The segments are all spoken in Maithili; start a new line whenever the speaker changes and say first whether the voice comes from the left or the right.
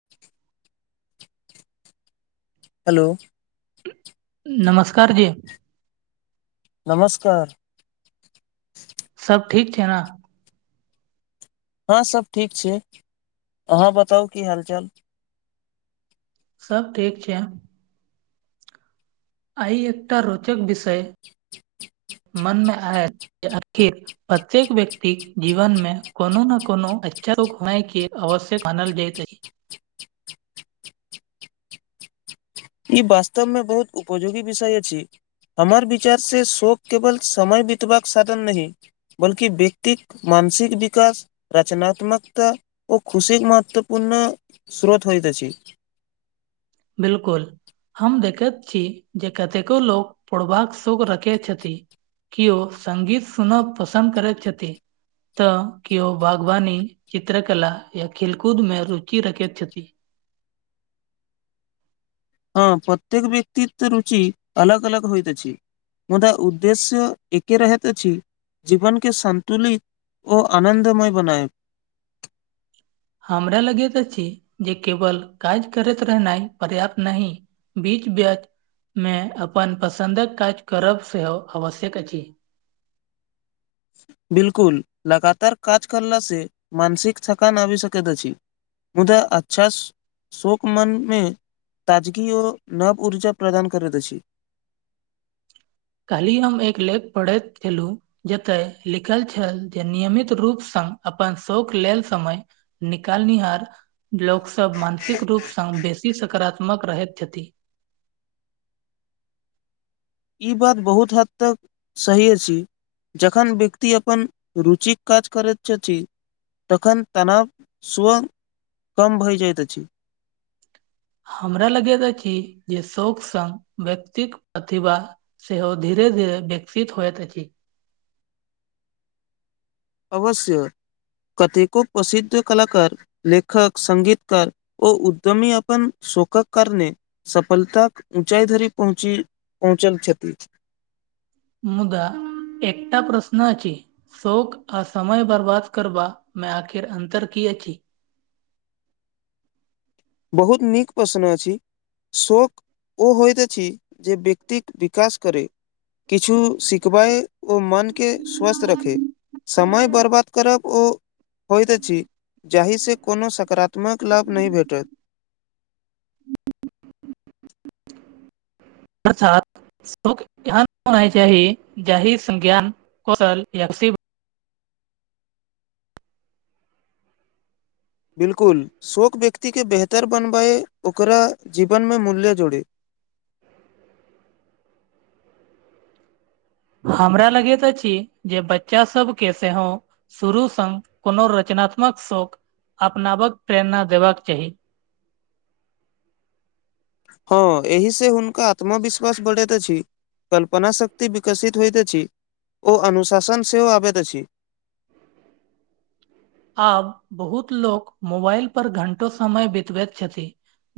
left: [inaudible] हेलो
right: नमस्कार जी
left: नमस्कार
right: सब ठीक छै न।
left: हँ सब ठीक छै अहाँ बताउ की हाल चाल
right: सब ठीक छै। आइ एकटा रोचक विषय मन मे आयल [unintelligible] जे आखिर प्रत्येक व्यक्ति जीवन मे कोनो ने कोनो अच्छा [unintelligible] होय के आवश्यक मानल जाइत अछि।
left: ई वास्तव मे बहुत उपयोगी विषय अछि। हमर विचारसँ शोक केवल समय बितबाक साधन नहि बल्कि व्यक्तिक मानसिक विकास रचनत्मकता ओ खुशीक महत्वपूर्ण स्रोत होइत अछि।
right: बिल्कुल हम देखैत छी जे कतेको लोक पड़बाक शोक रखै छथि। किओ संगीत सुनब पसन्द करैत छथि। तऽ केओ बागवानी चित्रकला या खेलकूद मे रुचि रखैत छथि।
left: हँ प्रत्येक व्यक्तित रुचि अलग अलग होइत अछि। मुदा उद्देश्य एके रहैत अछि जीवन के सन्तुलित ओ आनन्दमय बनाएब।
right: हमरा लगैत अछि जे केवल काज करैत रहनाइ पर्याप्त नहि। बीच बच मे अपन पसन्दक काज करब सेहो आवश्यक अछि।
left: बिल्कुल लगातार काज करलासँ मानसिक थकान आबि सकैत अछि। मुदा अच्छास शोक मनमे ताजगी ओ नव ऊर्जा प्रदान करैत अछि।
right: काल्हि हम एक लेख पढ़ैत छेलु। जतय लिखल छेल जे नियमित रूप सँ अपन शोक लेल समय निकालनिहार लोक सब मानसिक रूपसँ बेसी सकारात्मक रहैत छथि।
left: ई बात बहुत हद तक सहि अछि। जखन व्यक्ति अपन रुचिक काज करैत छथि। तखन तनाव स्व कम भइ जाइत अछि।
right: हमरा लगैत अछि जे सौक सङ्ग व्यक्तिक प्रतिभा सेहो धीरे धीरे विकसित होइत अछि।
left: अवश्य कतेको प्रसिद्ध कलाकार लेखक संगीतकार ओ उद्यमी अपन सोखक करने सफलताक ऊँचाई धरि पहुँची पहुँचल छथि।
right: मुदा एकटा प्रश्न अछि। शौक आ समय बर्बाद करबामे आखिर अन्तर की अछि।
left: बहुत नीक पसन अछि। शौक ओ होइत अछि जे व्यक्तिक विकास करै। किछु सिखबै। ओ मनके स्वस्थ रखै समय बर्बाद करब ओ होइत अछि जाहिसँ कोनो सकारात्मक लाभ नहि भेटत।
right: अर्थात सुख यहाँ [unintelligible] होना चाही जाहि संज्ञान कौशल यसिब [unintelligible]
left: बिल्कुल शोक व्यक्ति के बेहतर बनबए ओकरा जीवन मे मूल्य जोड़े।
right: हमरा लगैत अछि जे बच्चा सब के सेहो। शुरू सँ कोनो रचनात्मक शोक अपनावक प्रेरणा देबाक चाही।
left: हँ एहि से हुनका आत्मविश्वास बढ़ैत अछि। कल्पना शक्ति विकसित होइत अछि ओ अनुशासन सेहो आबैत अछि।
right: आब बहुत लोक मोबाइल पर घंटो समय बितबैत छथि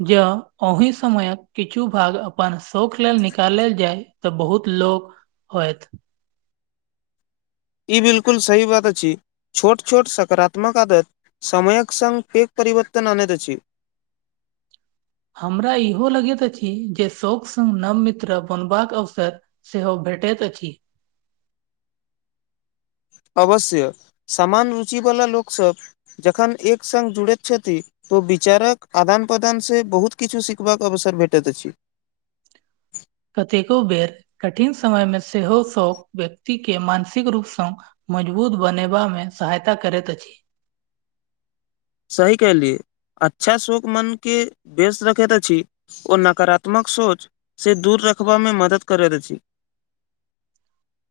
right: जँ ओहि समयक किछु भाग अपन शौक लेल निकालल जाय तऽ बहुत लोक होइथ
left: ई बिलकुल सही बात अछि छोट छोट सकारात्मक आदत समयक संग पेग परिवर्तन अनति अछि
right: हमरा इहो लगैत अछि जे शौक सङ्ग नव मित्र बनबाक अवसर से हो भेटति अछि
left: अवश्य समान रुचिवला लोक सब जखन एक सङ् जुड़ैत छथि तो विचारक आदान प्रदानसे बहुत किछो सीखबाक अवसर भेटैत अछि
right: कतेको बेर कठिन समय मे सेहो सब व्यक्ति के मानसिक रूपसँ मजबूत बनेबा मे सहायता करैत अछि
left: सही केहलियै अच्छा शोक मनके व्यस्त रखैत अछि ओ नकारात्मक सोच से दूर रखबा मे मदद करैत अछि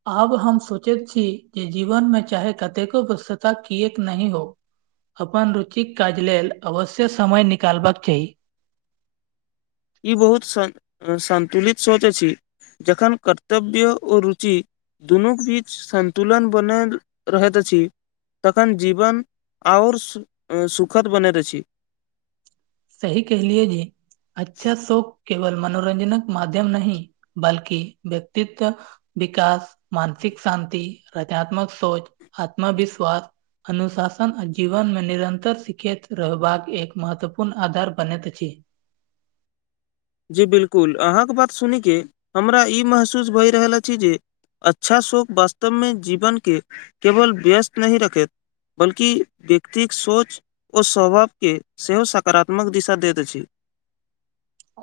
right: आब हम सोचैत छी जे जीवनमे चाहे कतेको वसता किएक नहि हो अपन रुचिक काज लेल अवश्य समय निकालबाक चाही
left: ई बहुत सं संन्तुलित सोच अछि जखन कर्तव्य ओ रुचि दुनूक बीच सन्तुलन बनल रहैत अछि तखन जीवन आओर सु सुखद बनैत अछि
right: सही कहलियए जी अच्छा शौक केवल मनोरञ्जनक माध्यम नहि बल्कि व्यक्तित्व विकास मानसिक शान्ति रचनात्मक सोच आत्मविश्वास अनुशासन आ जीवन मे निरंतर सिखैत रहबाक एक महत्व न आधार बनैत अछि
left: जी बिलकुल अहाँके बात सुनि के हमरा ई महसूस भए रहल अछि जे अच्छा शोक वास्तवमे जीवन के केवल व्यस्त नहि रखैत बल्कि व्यक्तिक सोच ओ स्वभावके सेहो सकारात्मक दिशा देत अछि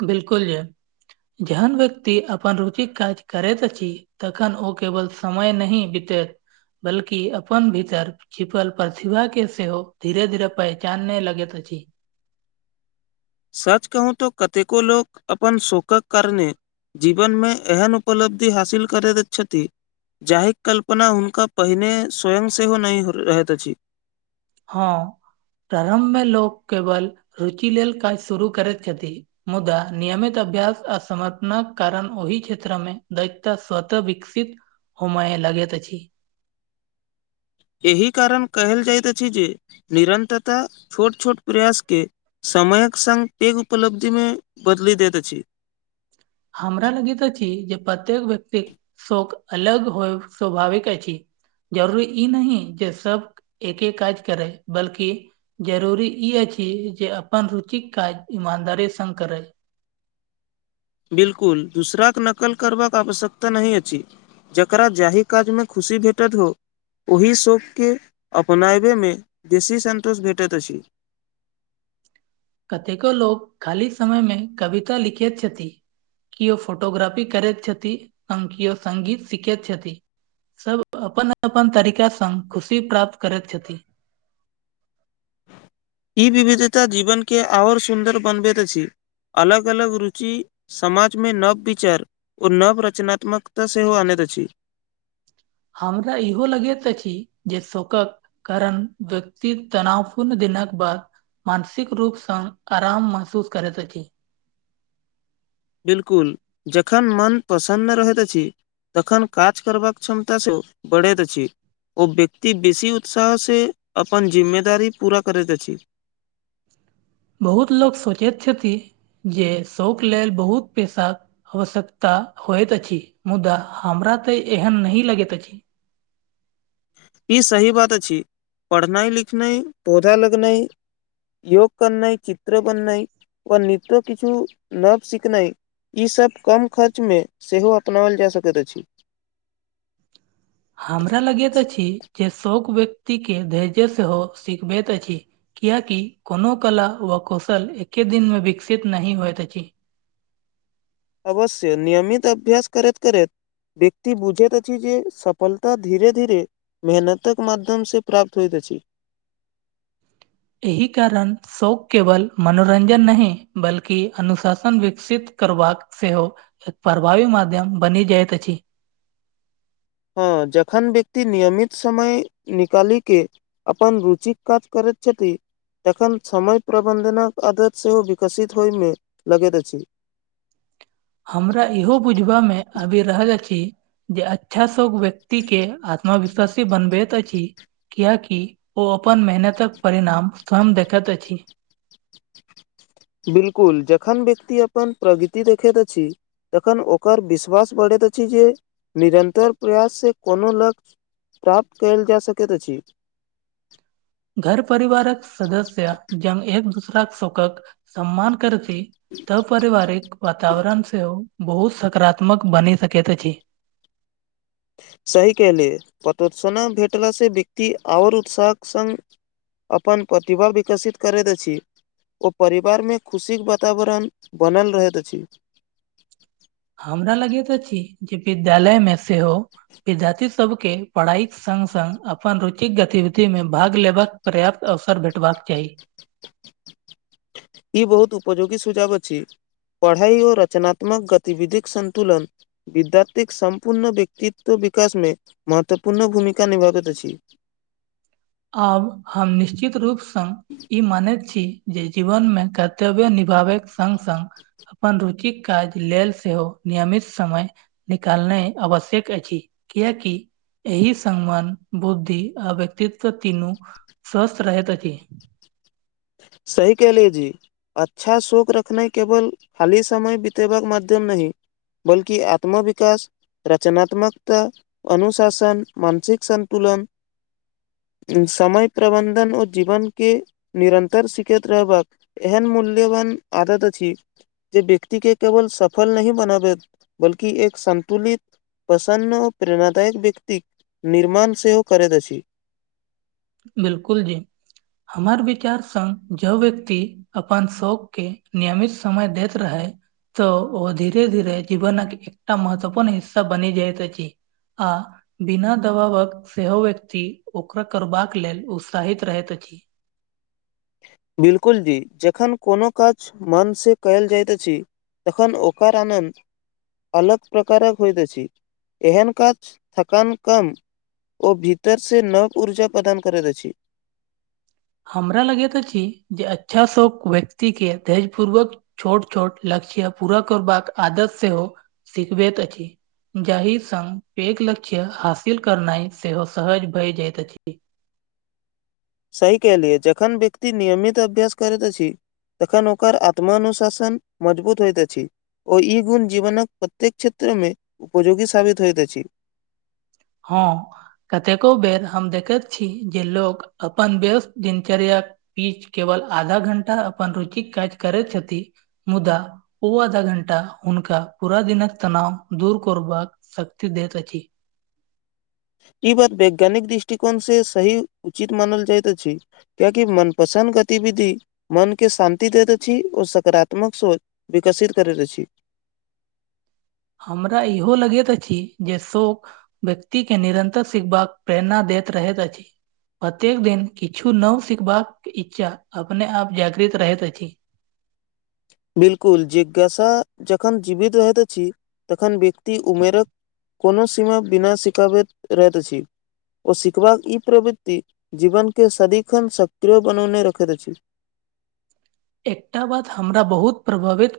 right: बिलकुल जे जेहन व्यक्ति अपन रुचिक काज करैत अछि तखन ओ केवल समय नही बितैत बल्कि अपन भीतर छिपल प्रतिभा के सेहो धीरे धीरे पहचान नहि लगैत अछि
left: सच कहू तो कतेको लोक अपन शोकक करने जीवन मे एहन उपलब्धि हासिल करैत छथि। जाहि कल्पना हुनका पहिने स्वयं सेहो नहि रहैत अछि।
right: हँ प्रारम्भ मे लोक केवल रुचि लेल काज शुरू करैत छथि। मुदा नियमित अभ्यास आ समर्थना कारण ओहि क्षेत्र मे दायित्त स्वत विकसित हूमए लगैत अछि
left: एहि कारण केहल जाइत अछि जे निरन्तता छोट छोट प्रयास के समयक सङ्ग पेघ उपलब्धि मे बदलि देत अछि।
right: हमरा लगैत अछि जे प्रत्येक व्यक्तिक शोक अलग होइ स्वभाविक अछि जरूरी ई नहि जे सब एके काज करै बल्कि जरुरी ई अछि जे अपन रुचिक काज ईमानदारी सङ्ग करैय
left: बिलकुल दूसराके नकल करबाक आवश्यकता नहि अछि। जकरा जाहि काजमे खुशी भेटत हो। ओहि शोककेँ अपनाबैमे बेसी सन्तोष भेटैत अछि।
right: कतेको लोक खाली समयमे कविता लिखैत छथि। किओ फोटोग्राफी करैत छथि केओ संगङ्गीत सीखैत छथि। सब अपन अपन तरीका संग खुशी प्राप्त करैत छथि।
left: ई विविधता जीवनके आओर सुन्दर बनबैत अछि। अलग अलग रुचि समाजमे नव विचर ओ नव रचनात्मकता सेहो आनैत अछि।
right: हमरा इहो लगैत अछि। जे शोकक करण व्यक्ति तनापूर्ण दिनक बा मानसिक रूपसँ आराम महसूस करैत अछि।
left: बिलकुल जखन मन प्रसन्न रहैत अछि। तखन काज करबाक क्षमता सेहो बढ़ैत अछि। ओ व्यक्ति बेसी उत्साहसे अपन जिम्मेदारी पूरा करैत अछि।
right: बहुत लोक सोचैत छथि। जे शोक लेल बहुत पेशा होश्यकता होइत अछि। मुदा हमरा तऽ एहन नहि लगैत अछि।
left: ई सही बात अछि। पढ़नाइ लिखनाइ पौधा लगनाइ योग करनाइ चित्र बननाइ व नित्य किछु नव सीखनाइ। ईसभ कम खर्चमे सेहो अपनाओल जा सकैत अछि।
right: हमरा लगैत अछि। जे शोक व्यक्ति के धैर्य सेहो सिखबैत अछि। कियाकि कोनो कला व कौशल एके दिन मे विकसित नहि होइत अछि।
left: अवश्य नियमित अभ्यास करैत करैत व्यक्ति बुझैत अछि जे सफलता धीरे धीरे मेहनतक माध्यम से प्राप्त होइत अछि।
right: एहि कारण शोक केवल मनोरंजन नहि बल्कि अनुशासन विकसित करबाक सेहो एक परभावी माध्यम बनी रहति अछि
left: हँ जखन व्यक्ति नियमित समय निकाली के अपन रुचिक काज करैत छथि। एखन समय प्रबन्धनक आदत सेहो विकसित होइमे लगैत अछि।
right: हमरा इहो बुझबा मे आबि रहल अछि। जे अच्छा सब व्यक्ति के आत्मविश्वासी बनबैत अछि। कियाकि ओ अपन मेहनतक परिणाम स्वयं देखैत अछि।
left: बिलकुल जखन व्यक्ति अपन प्रगति देखैत अछि। तखन ओकर विश्वास बढ़ैत अछि जे निरन्तर प्रयास से कोनो लक्ष्य प्राप्त कयल जा सकैत अछि।
right: [inaudible] घर परिवारक सदस्य एक दूसराक शखक सम्मान करै त पारिवारिक वातावरण सेहो बहुत सकारात्मक बनि सकैत अछि
left: सही केहली पतोतसना भेटला से व्यक्ति आओर उत्साहक संग अपन प्रतिभा विकसित करैत छी ओ परिवार मे खुशीक वातावरण बनल रहैत अछि
right: हमरा लगेत अछि जे विद्यालय मे सेहो विद्यार्थी सबके पढ़ाइक सङ्ग सङ्ग अपन रुचिक गतिविधिमे भाग लेबाक पर्याप्त अवसर भेटबाक चाही
left: ई बहुत उपयोगी सुझाव अछि पढ़ाइ ओ रचनात्मक गतिविधिक सन्तुलन विद्यार्थीक सम्पूर्ण व्यक्तित्व विकासमे महत्वपूर्ण भूमिका निभाबैत अछि।
right: आब हम निश्चित रूपसँ ई मानैत छी जे जीवन मे कर्तव्य निभाबैके सङ्ग सङ्ग अपन रुचिक काज लेल सेहो नियमित समय निकालनाइ आवश्यक अछि किएकि एहि सम्मान बुद्धि आ व्यक्तित्व तीनू सस्त रहैत अछि।
left: सही कहलिय जी अच्छा शोक रखनाइ केवल खाली समय बितेबाक माध्यम नहि। बल्कि आत्म विकास रचनात्मकता अनुशासन मानसिक सन्तुलन समय प्रबन्धन ओ जीवन के निरन्तर र सिखैत रहबाक एहन मूल्यवान आदत अछि। जे व्यक्ति के केवल सफल नहि बनाबैत बल्कि एक संन्तुलित प्रसन्न ओ प्रेरणादायक व्यक्तिक निर्माण सेहो करैत अछि।
right: बिलकुल जी हमर विचार संघ जँ व्यक्ति अपन शौक के नियमित समय देैत रहै तऽ ओ धीरे धीरे जीवनक एकटा महत्वपूर्ण हिस्सा बनी जाइत अछि। आ बिना दबावक सेहो व्यक्ति ओकरा करबाक। लेल उत्साहित रहैत अछि।
left: बिलकुल जी जेखन कोनो काज मन सँ कयल जाइत अछि तखन ओकर आनन्द अलग प्रकारक होइत अछि एहन काज थकान कम ओ भीतर से नव ऊर्जा प्रदान करैत अछि।
right: हमरा लगैत अछि जे अच्छाँ व्यक्तिके धेर्जपूर्वक छोट छोट ल्क्ष्य पूरा करबाक आदत सेहो शिखबैत अछि। जाहि सङ्ग लक्ष्य हासिल करनाइ सेहो सहज भए जाइत अछि।
left: सही कहलियै जखन व्यक्ति नियमित अभ्यास करैत अछि तहन ओकर आत्मनुशासन मजबूत होइत छै। ओ ई गुण जीवनक प्रत्येक क्षेत्र मे उपयोगी साबित होइत अछि।
right: हँ कतेको बेर हम देखैत छी जे लोकोग अपन व्यस्त दिनचर्या पीच केवल आधा घंटा अपन रुचिक काज करैत छथि मुदा ओ आधा घण्टा हुनका पूरा दिनक तनाव दूर करबाक शक्ति दैत अछि।
left: ई बात वैज्ञानिक दृष्टिकोण से सही उचित मानल जाइत अछि। कियाकि मनपसन्द गतिविधि मनके शान्ति दैत छी आर सकारात्मक सोच विकसित करैत अछि।
right: हमरा इहो लगैत अछि जे शौख। व्यक्ति के निरन्तर सिखबाक प्रेरणा दैत रहैत अछि। प्रत्येक दिन किछु नव सिखबाक इच्छा अपने आप जागृत रहैत अछि।
left: बिल्कुल जिज्ञासा जहन जीवित रहत छी तहन व्यक्ति उमेरक कोनो सीमा बिना सिखाबैत रहैत अछि। ओ सिखबाक ई प्रवृत्ति जीवनके सदिखन सक्रिय बनौने रखैत अछि।
right: एकटा बात हमरा बहुत प्रभावित कर